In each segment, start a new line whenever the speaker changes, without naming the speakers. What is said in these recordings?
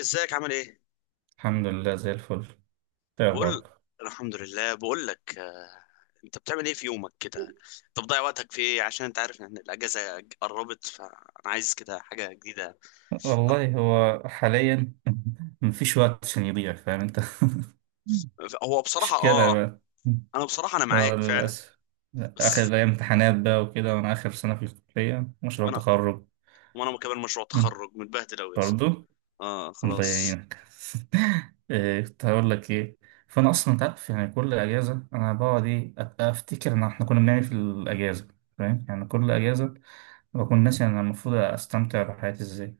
ازيك عامل ايه؟
الحمد لله زي الفل. ايه
بقول
اخبارك؟
الحمد لله، بقول لك انت بتعمل ايه في يومك كده؟ انت بتضيع وقتك في ايه؟ عشان انت عارف ان الاجازه قربت، فانا عايز كده حاجه جديده.
والله هو حاليا مفيش وقت عشان يضيع، فاهم انت؟
هو بصراحه
مشكلة
اه
بقى.
انا بصراحه
آه،
معاك فعلا.
للأسف. آخر
بس
الأيام امتحانات بقى وكده، وأنا آخر سنة في الكلية، مشروع
وانا
تخرج.
وانا مكمل مشروع
مم.
تخرج متبهدل قوي يا اسطى.
برضو.
اه،
الله
خلاص.
يعينك. إيه، كنت هقول لك إيه. فأنا أصلا أنت عارف يعني كل أجازة أنا بقعد إيه؟ أبقى أفتكر إن إحنا كنا بنعمل إيه في الأجازة. فاهم؟ يعني كل أجازة بكون ناسي أنا المفروض أستمتع بحياتي إزاي.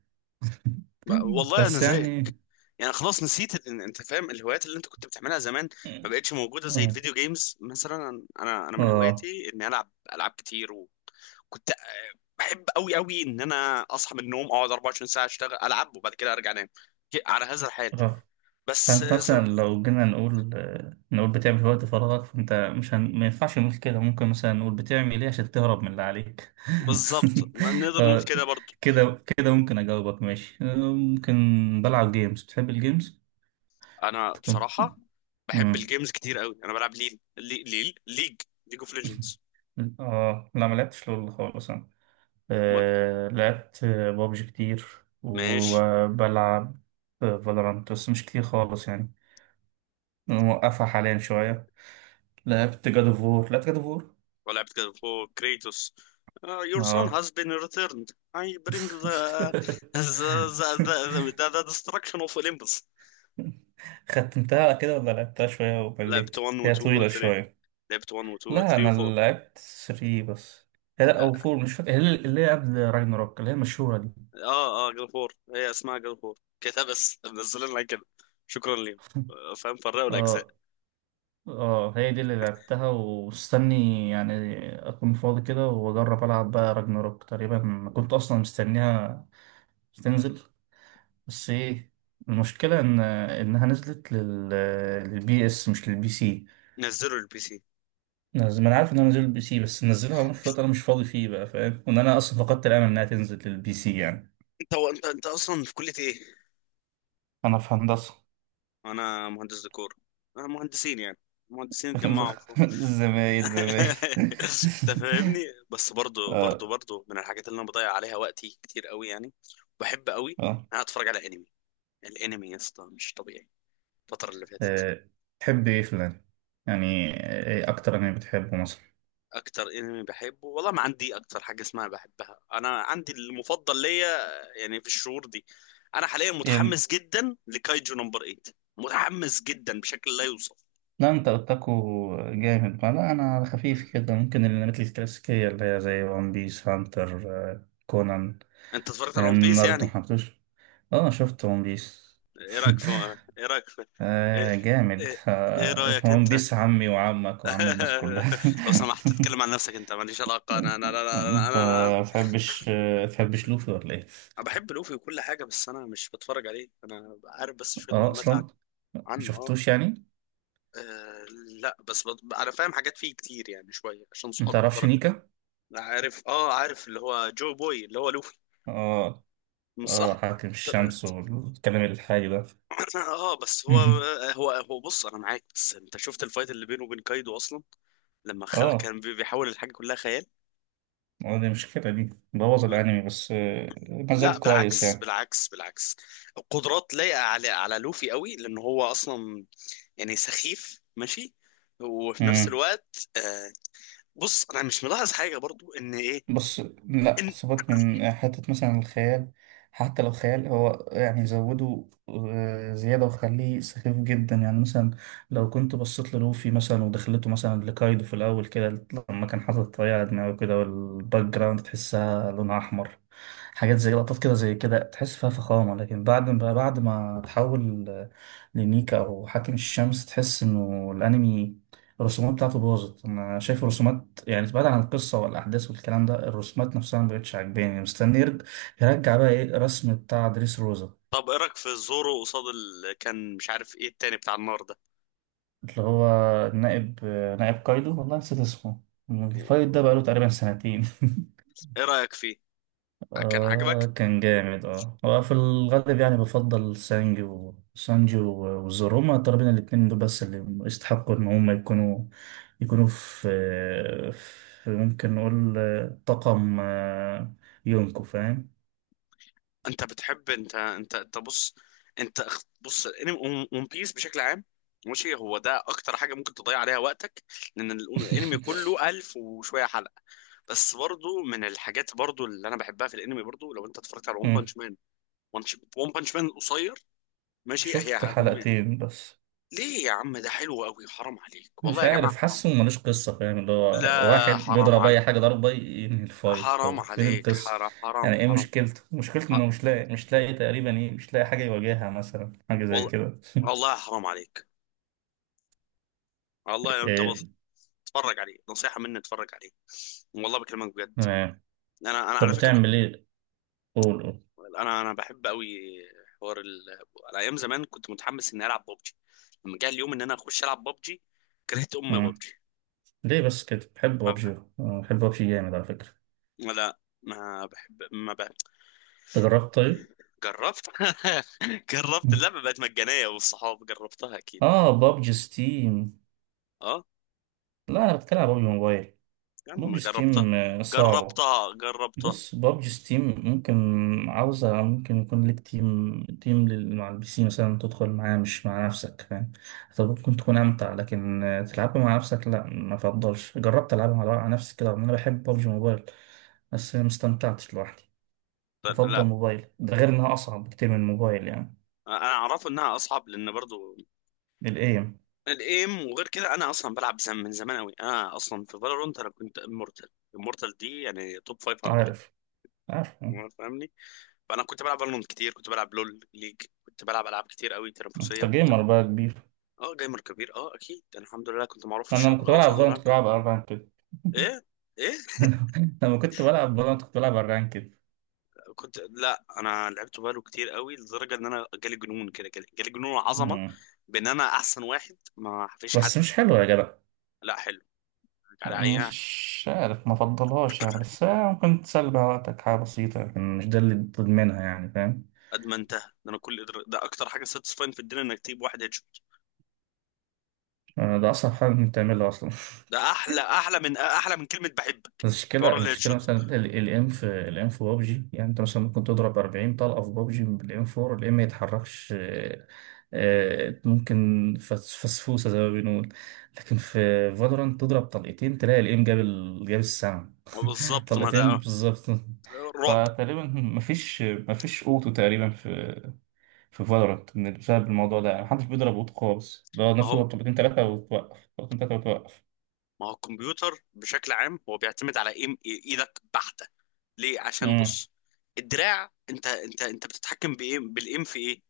والله انا
بس
زيك.
يعني
يعني خلاص نسيت انت فاهم الهوايات اللي انت كنت بتعملها زمان، ما بقتش موجوده زي
آه
الفيديو جيمز مثلا. انا من
آه
هواياتي اني العب العاب كتير. وكنت بحب قوي قوي ان انا اصحى من النوم، اقعد 24 ساعه اشتغل العب، وبعد كده ارجع انام على هذا الحال.
آه.
بس
فأنت
زي ما-
مثلا لو جينا نقول نقول بتعمل في وقت فراغك، فأنت مش هن... ما ينفعش نقول كده. ممكن مثلا نقول بتعمل إيه عشان تهرب من اللي عليك.
بالظبط، ما نقدر نقول
آه،
كده برضو.
كده كده ممكن أجاوبك، ماشي ممكن. بلعب جيمز. بتحب الجيمز؟
انا بصراحه بحب
مم.
الجيمز كتير قوي. انا بلعب ليل لي- ليل ليج ليج اوف ليجندز.
آه، لا ما لعبتش لول خالص. لعبت بابجي كتير،
ماشي.
وبلعب فالورانت بس مش كتير خالص يعني. موقفها حاليا شوية. لعبت جاد اوف وور.
ولعبت كده فوق كريتوس. Your son
اه.
has been returned. I bring the the, the, the, the destruction of Olympus.
ختمتها كده ولا لعبتها شوية
لعبت
وبليت؟
1 و
هي
2 و
طويلة
3
شوية.
لعبت 1 و 2 و
لا
3
أنا
و 4.
لعبت 3 بس. هي لا، أو 4، مش فاكر، هي اللي هي قبل راجناروك، اللي هي المشهورة دي.
اه، اه، جاد اوف وور. هي اسمها جاد اوف وور كده، بس منزلين لنا كده. شكرا ليهم. فاهم، فرقوا الاجزاء.
اه اه. هي دي اللي لعبتها، ومستني يعني اكون فاضي كده واجرب العب بقى راجناروك. تقريبا كنت اصلا مستنيها تنزل، بس ايه، المشكله ان انها نزلت لل... للبي اس مش للبي سي.
نزلوا البي سي.
ما انا عارف انها نزلت للبي سي، بس منزلها وانا في وقت انا مش فاضي فيه بقى، فاهم؟ وان انا اصلا فقدت الامل انها تنزل للبي سي يعني.
انت هو انت انت اصلا في كليه ايه؟
انا في هندسه.
انا مهندس ديكور. انا مهندسين يعني، مهندسين اتجمعوا فوق.
زمايل زمايل
انت فاهمني. بس برضو
اه
برضو برضو من الحاجات اللي انا بضيع عليها وقتي كتير قوي يعني. بحب قوي ان
اه.
انا اتفرج على انمي. الانمي يا اسطى مش طبيعي الفتره اللي فاتت.
آه، تحب ايه في الانمي يعني؟ ايه اكتر انمي بتحبه مثلا؟
اكتر انمي بحبه، والله ما عندي اكتر حاجه اسمها بحبها، انا عندي المفضل ليا يعني في الشهور دي. انا حاليا
يعني
متحمس جدا لكايجو نمبر 8. متحمس جدا بشكل لا يوصف.
لا انت اوتاكو جامد، ما لا انا على خفيف كده، ممكن الانميات الكلاسيكيه اللي هي زي ون بيس، هانتر، كونان،
انت اتفرجت على ون بيس
ناروتو
يعني؟
محبتوش. اه شفت ون بيس.
ايه رايك في ايه رايك في ايه,
آه جامد،
إيه... إيه
آه
رايك
ون
انت؟
بيس عمي وعمك وعم الناس كلها.
لو سمحت تتكلم عن نفسك، انت ماليش علاقه.
انت ما تحبش ما تحبش لوفي ولا ايه؟
أنا بحب لوفي وكل حاجه، بس انا مش بتفرج عليه، انا عارف بس شويه
اه
معلومات عنه
اصلا ما
عنه اه.
شفتوش يعني.
آه، لا، بس انا فاهم حاجات فيه كتير يعني، شويه عشان
ما
صحابي
تعرفش
بدرجه.
نيكا.
أنا عارف، اه، عارف اللي هو جو بوي، اللي هو لوفي.
اه
مش صح؟
اه، حاتم
ط-
الشمس والكلام الحالي ده.
اه، بس هو هو بص، انا معاك. بس انت شفت الفايت اللي بينه وبين كايدو اصلا؟ لما
اه،
كان بيحاول، الحاجه كلها خيال.
آه، دي مشكلة، دي بوظ الانمي بس ما
لا،
زال كويس
بالعكس،
يعني.
بالعكس، بالعكس. القدرات لايقه على لوفي قوي، لان هو اصلا يعني سخيف، ماشي؟ وفي نفس
امم.
الوقت بص، انا مش ملاحظ حاجه برضو ان ايه.
بس لا، سيبك من حتة مثلا الخيال. حتى لو خيال، هو يعني زوده زيادة وخليه سخيف جدا يعني. مثلا لو كنت بصيت للوفي مثلا ودخلته مثلا لكايدو في الأول كده، لما كان حاطط الطريقة على دماغه كده والباك جراوند تحسها لونها أحمر، حاجات زي لقطات كده، زي كده تحس فيها فخامة. لكن بعد ما تحول لنيكا أو حاكم الشمس، تحس إنه الأنمي الرسومات بتاعته باظت. أنا شايف الرسومات يعني، بعيد عن القصة والأحداث والكلام ده، الرسومات نفسها مبقتش عاجباني. مستني يرجع بقى إيه الرسم بتاع دريس روزا.
طب، ايه رايك في زورو قصاد كان مش عارف ايه التاني بتاع النار ده؟
اللي هو نائب نائب كايدو، والله نسيت اسمه. الفايت ده بقاله تقريبا سنتين.
ايه رايك فيه؟ كان
آه
عاجبك؟
كان جامد اه، وفي الغالب يعني بفضل سانجي، وزورو، هما تقريبا الاتنين دول بس اللي يستحقوا ان هما يكونوا، يكونوا في، في ممكن نقول طاقم يونكو، فاهم.
انت بتحب؟ انت بص. بص، الانمي ون بيس بشكل عام، ماشي، هو ده اكتر حاجه ممكن تضيع عليها وقتك، لان الانمي كله الف وشويه حلقه. بس برضو من الحاجات برضو اللي انا بحبها في الانمي، برضو لو انت اتفرجت على ون
مم.
بانش مان. ون بانش مان قصير، ماشي،
شفت حلقتين بس.
ليه يا عم؟ ده حلو قوي، حرام عليك، والله
مش
يا جماعه،
عارف،
حرام.
حاسه ملوش قصة، فاهم؟ اللي هو واحد
لا، حرام
بيضرب أي
عليك،
حاجة ضربة ينهي الفايت،
حرام،
طب فين
عليك
القصة؟
حرام
يعني
حرام،
إيه
حرام.
مشكلته؟ مشكلته
ح-
إنه مش لاقي تقريبا إيه، مش لاقي حاجة يواجهها مثلا، حاجة زي
والله،
كده.
والله حرام عليك. والله، انت بس
إيه؟
اتفرج عليه، نصيحة مني، اتفرج عليه، والله بكلمك بجد.
تمام.
انا
طب
على فكرة،
بتعمل إيه؟ قول قول.
انا بحب قوي حوار على ايام زمان كنت متحمس اني العب ببجي. لما جه اليوم ان انا اخش العب ببجي، كرهت ام
مم.
ببجي.
ليه بس كده؟ بحب
ما
بابجي.
بقى.
آه، بحب بابجي جامد على فكرة.
لا، ما بحب، ما بقى.
أنت جربت طيب؟
جربت. جربت،
مم.
اللعبة بقت مجانية والصحاب جربتها، اكيد، اه.
آه بابجي ستيم.
آه،
لا أنا بتكلم على بابجي موبايل.
يا عم
بابجي
جربتها،
ستيم صعبة.
جربتها، جربتها.
بص بابجي ستيم ممكن عاوزة، ممكن يكون ليك تيم مع البي سي مثلا، تدخل معاه مش مع نفسك، فاهم؟ طب ممكن تكون أمتع، لكن تلعبها مع نفسك لا ما فضلش. جربت ألعبها مع نفسي كده، رغم إن أنا بحب بابجي موبايل، بس ما استمتعتش لوحدي. بفضل
لا،
موبايل ده، غير إنها أصعب بكتير من الموبايل يعني،
انا اعرفه انها اصعب، لان برضو
الإيم.
الايم. وغير كده، انا اصلا بلعب من زمان قوي، انا اصلا في فالورانت انا كنت امورتال. امورتال دي يعني توب 500،
عارف عارف.
فاهمني؟ فانا كنت بلعب فالورانت كتير، كنت بلعب لول ليج، كنت بلعب العاب كتير قوي تنافسيه،
أنت
وكنت...
جيمر بقى كبير.
اه، جيمر كبير، اه، اكيد. انا الحمد لله كنت معروف في
أنا لما
الشرق
كنت
الاوسط
بلعب فالنت
والعالم
كنت
كله.
بلعب أربعة كده.
ايه؟ ايه؟
لما كنت بلعب فالنت كنت بلعب أربعة كده.
لا، انا لعبت بالو كتير قوي، لدرجه ان انا جالي جنون كده، جالي جنون عظمه، بان انا احسن واحد ما فيش
بس
حد.
مش حلوة يا جدع.
لا، حلو. على اي.
مش عارف ما فضلهاش يعني. بس هي ممكن تسلي بيها وقتك، حاجة بسيطة يعني، مش ده اللي تضمنها يعني، فاهم؟
قد ما انتهى ده، انا كل ده. ده اكتر حاجه ساتسفاين في الدنيا انك تجيب واحد هيد شوت.
آه، ده أصعب حاجة ممكن تعملها أصلا.
ده احلى، احلى من كلمه بحبك.
المشكلة
حوار الهيد
المشكلة
شوت.
مثلا الام، في الام في بابجي، يعني انت مثلا ممكن تضرب 40 طلقة في بابجي بالام 4، الام ما يتحركش ممكن فسفوسة زي ما بنقول. لكن في فالورانت تضرب طلقتين، تلاقي الام جاب ال... جاب السما.
بالظبط، ما
طلقتين
ده
بالظبط.
رعب.
فتقريبا مفيش اوتو تقريبا في في فالورانت، بسبب الموضوع ده. يعني محدش بيضرب اوتو خالص ده، الناس
اهو،
تضرب طلقتين ثلاثة وتوقف، طلقتين ثلاثة وتوقف.
ما هو الكمبيوتر بشكل عام هو بيعتمد على ايم ايدك بحته. ليه؟ عشان
امم.
بص، الدراع، انت بتتحكم بايه؟ بالايم في ايه؟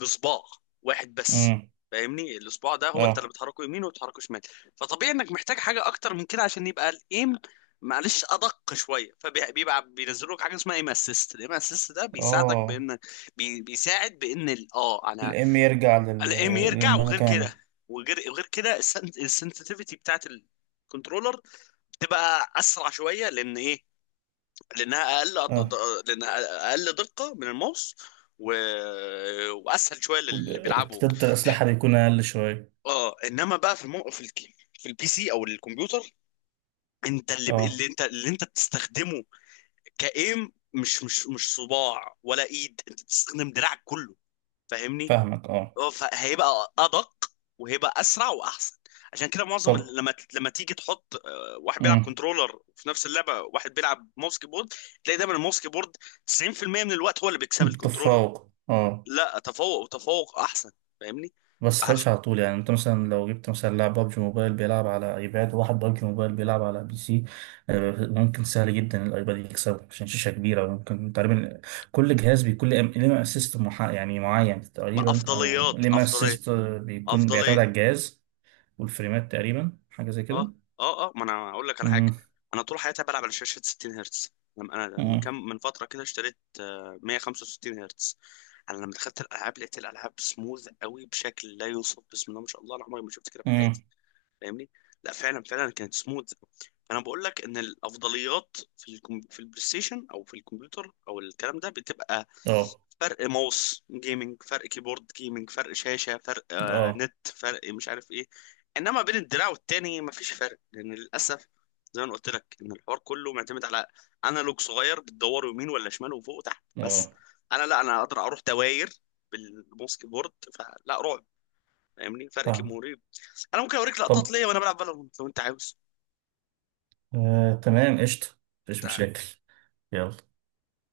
بصباع واحد بس،
امم.
فاهمني؟ الصباع ده هو انت اللي
اه
بتحركه يمين وبتحركه شمال. فطبيعي انك محتاج حاجه اكتر من كده عشان يبقى الايم معلش ادق شويه. فبيبقى بينزلوا لك حاجه اسمها ايم اسيست. الايم اسيست ده بيساعدك
اه.
بان بي بيساعد بان ال- اه انا
الام يرجع لل...
الايم يرجع. وغير
للمكانه.
كده، وغير غير كده السنسitivity بتاعت الكنترولر بتبقى اسرع شويه، لان ايه؟
اه.
لانها اقل دقه من الماوس، و... واسهل شويه للي بيلعبوا.
والارتداد الأسلحة بيكون أقل شوية.
اه، انما بقى في في البي سي او الكمبيوتر، انت اللي, ب... اللي
اه.
انت اللي انت بتستخدمه كايم، مش مش صباع ولا ايد. انت بتستخدم دراعك كله، فاهمني؟
فاهمك اه.
اه، فهيبقى ادق، وهيبقى اسرع واحسن. عشان كده معظم
طب.
لما لما تيجي تحط واحد بيلعب
امم.
كنترولر في نفس اللعبه، واحد بيلعب ماوس كيبورد، تلاقي دايما الماوس كيبورد 90% من الوقت هو اللي بيكسب الكنترولر.
تفوق اه.
لا، تفوق، وتفوق احسن، فاهمني؟
بس
فعشان
خمسة على طول يعني. انت مثلا لو جبت مثلا لاعب بابجي موبايل بيلعب على ايباد، وواحد بابجي موبايل بيلعب على بي سي، آه، ممكن سهل جدا الايباد يكسبه عشان شاشة كبيرة. ممكن تقريبا كل جهاز بيكون ليه اسيست محا... يعني معين تقريبا، او
بأفضليات،
ليه
أفضلية
اسيست بيكون، بيعتمد
أفضلية
على الجهاز. والفريمات تقريبا، حاجة زي كده.
اه، اه، اه، ما انا اقول لك على حاجه. انا طول حياتي بلعب على شاشه 60 هرتز، لما انا من
امم.
كام من فتره كده اشتريت 165 هرتز. انا لما دخلت الالعاب لقيت الالعاب سموث قوي بشكل لا يوصف، بسم الله ما شاء الله، انا عمري ما شفت كده في حياتي.
امم.
فاهمني؟ لا، فعلا، فعلا كانت سموث. انا بقول لك ان الافضليات في في البلاي ستيشن او في الكمبيوتر او الكلام ده، بتبقى
اه
فرق ماوس جيمنج، فرق كيبورد جيمنج، فرق شاشة، فرق
اه
نت، فرق مش عارف ايه. انما بين الدراع والتاني مفيش فرق، لان للاسف زي ما أنا قلت لك ان الحوار كله معتمد على انالوج صغير بتدور يمين ولا شمال وفوق وتحت بس.
اه.
لا، انا اقدر اروح دواير بالماوس كيبورد، فلا رعب، فاهمني؟ فرق
فاهم.
كيموري. انا ممكن اوريك لقطات
طب
ليا وانا بلعب فالورنت، لو انت عاوز؟
آه تمام قشطة، مفيش
انت
مشاكل. يلا.